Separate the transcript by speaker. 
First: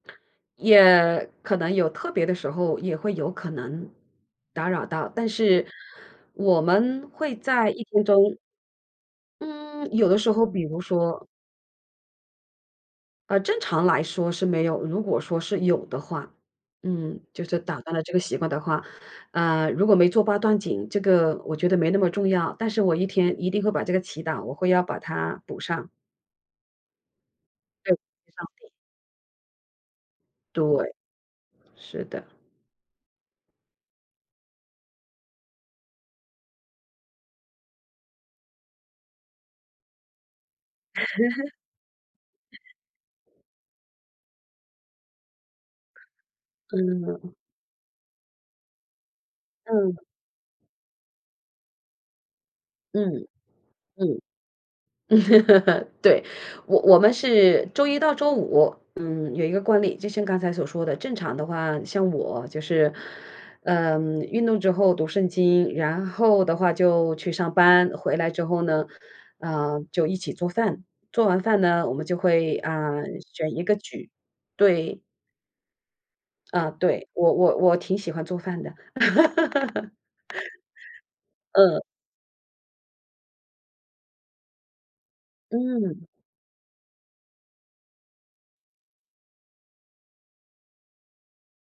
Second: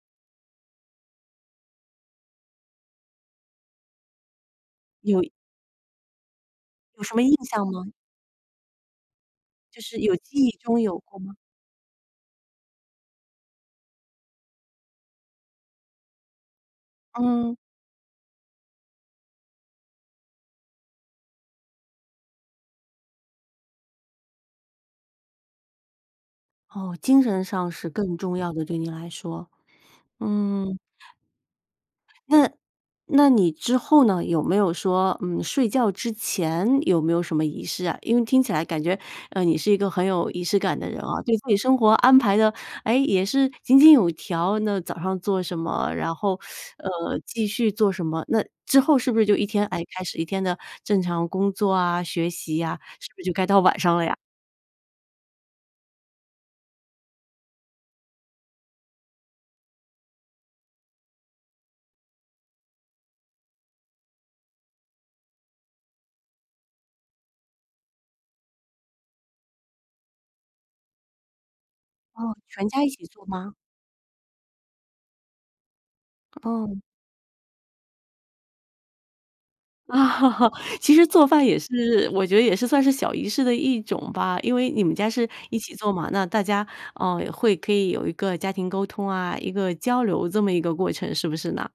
Speaker 1: 也可能有特别的时候也会有可能打扰到，但
Speaker 2: 有
Speaker 1: 是我
Speaker 2: 有
Speaker 1: 们
Speaker 2: 什么印
Speaker 1: 会
Speaker 2: 象
Speaker 1: 在1
Speaker 2: 吗？
Speaker 1: 分钟
Speaker 2: 就
Speaker 1: 嗯，
Speaker 2: 是
Speaker 1: 有
Speaker 2: 有
Speaker 1: 的时
Speaker 2: 记
Speaker 1: 候
Speaker 2: 忆
Speaker 1: 比
Speaker 2: 中
Speaker 1: 如
Speaker 2: 有过
Speaker 1: 说
Speaker 2: 吗？
Speaker 1: 呃，正常来说是没有。如果说是有的话嗯，就
Speaker 2: 嗯。
Speaker 1: 是打断了这个习惯的话，呃，如果没做八段锦，这个我觉得没那么重要，但是我一天一定会把这个祈祷，我会要把它补上。
Speaker 2: 哦，精神上是
Speaker 1: 对，
Speaker 2: 更重
Speaker 1: 上
Speaker 2: 要的，
Speaker 1: 帝。
Speaker 2: 对你来说，嗯。
Speaker 1: 对，是的。
Speaker 2: 那那你之后呢，有没有说嗯，睡觉之前有没有什么仪式啊？因为听起来感觉，呃，你是一个很有仪式感的人啊，对自己生活安排得，诶，也是井井有条，那早上做什么，然后 呃，
Speaker 1: 嗯。
Speaker 2: 继续做什么。那之后是不是就一天哎，
Speaker 1: 嗯。
Speaker 2: 开始一天的正常工作啊、学习啊，是不
Speaker 1: 嗯，
Speaker 2: 是就该到晚上了呀？
Speaker 1: 嗯。对，我我们是周一到周五。嗯，有一个惯例，就像刚才所说的，正常的话像我就是呃，运动之后读圣经，然后的话就去上班，回来之后呢。呃，就一起做饭，做完饭呢，我们就
Speaker 2: 哦，
Speaker 1: 会，
Speaker 2: 全家一起
Speaker 1: 嗯，
Speaker 2: 住吗？
Speaker 1: 选一个举。对。啊，
Speaker 2: 哦。
Speaker 1: 对，我我我挺喜欢做饭的。
Speaker 2: 其实做饭也
Speaker 1: 嗯。
Speaker 2: 是我觉得也是算是小仪式的一种吧。因为你们家是一起做
Speaker 1: 嗯。
Speaker 2: 嘛，那大家，嗯，会可以有一个家庭沟通啊，一个交流这么一个过程，是不是呢？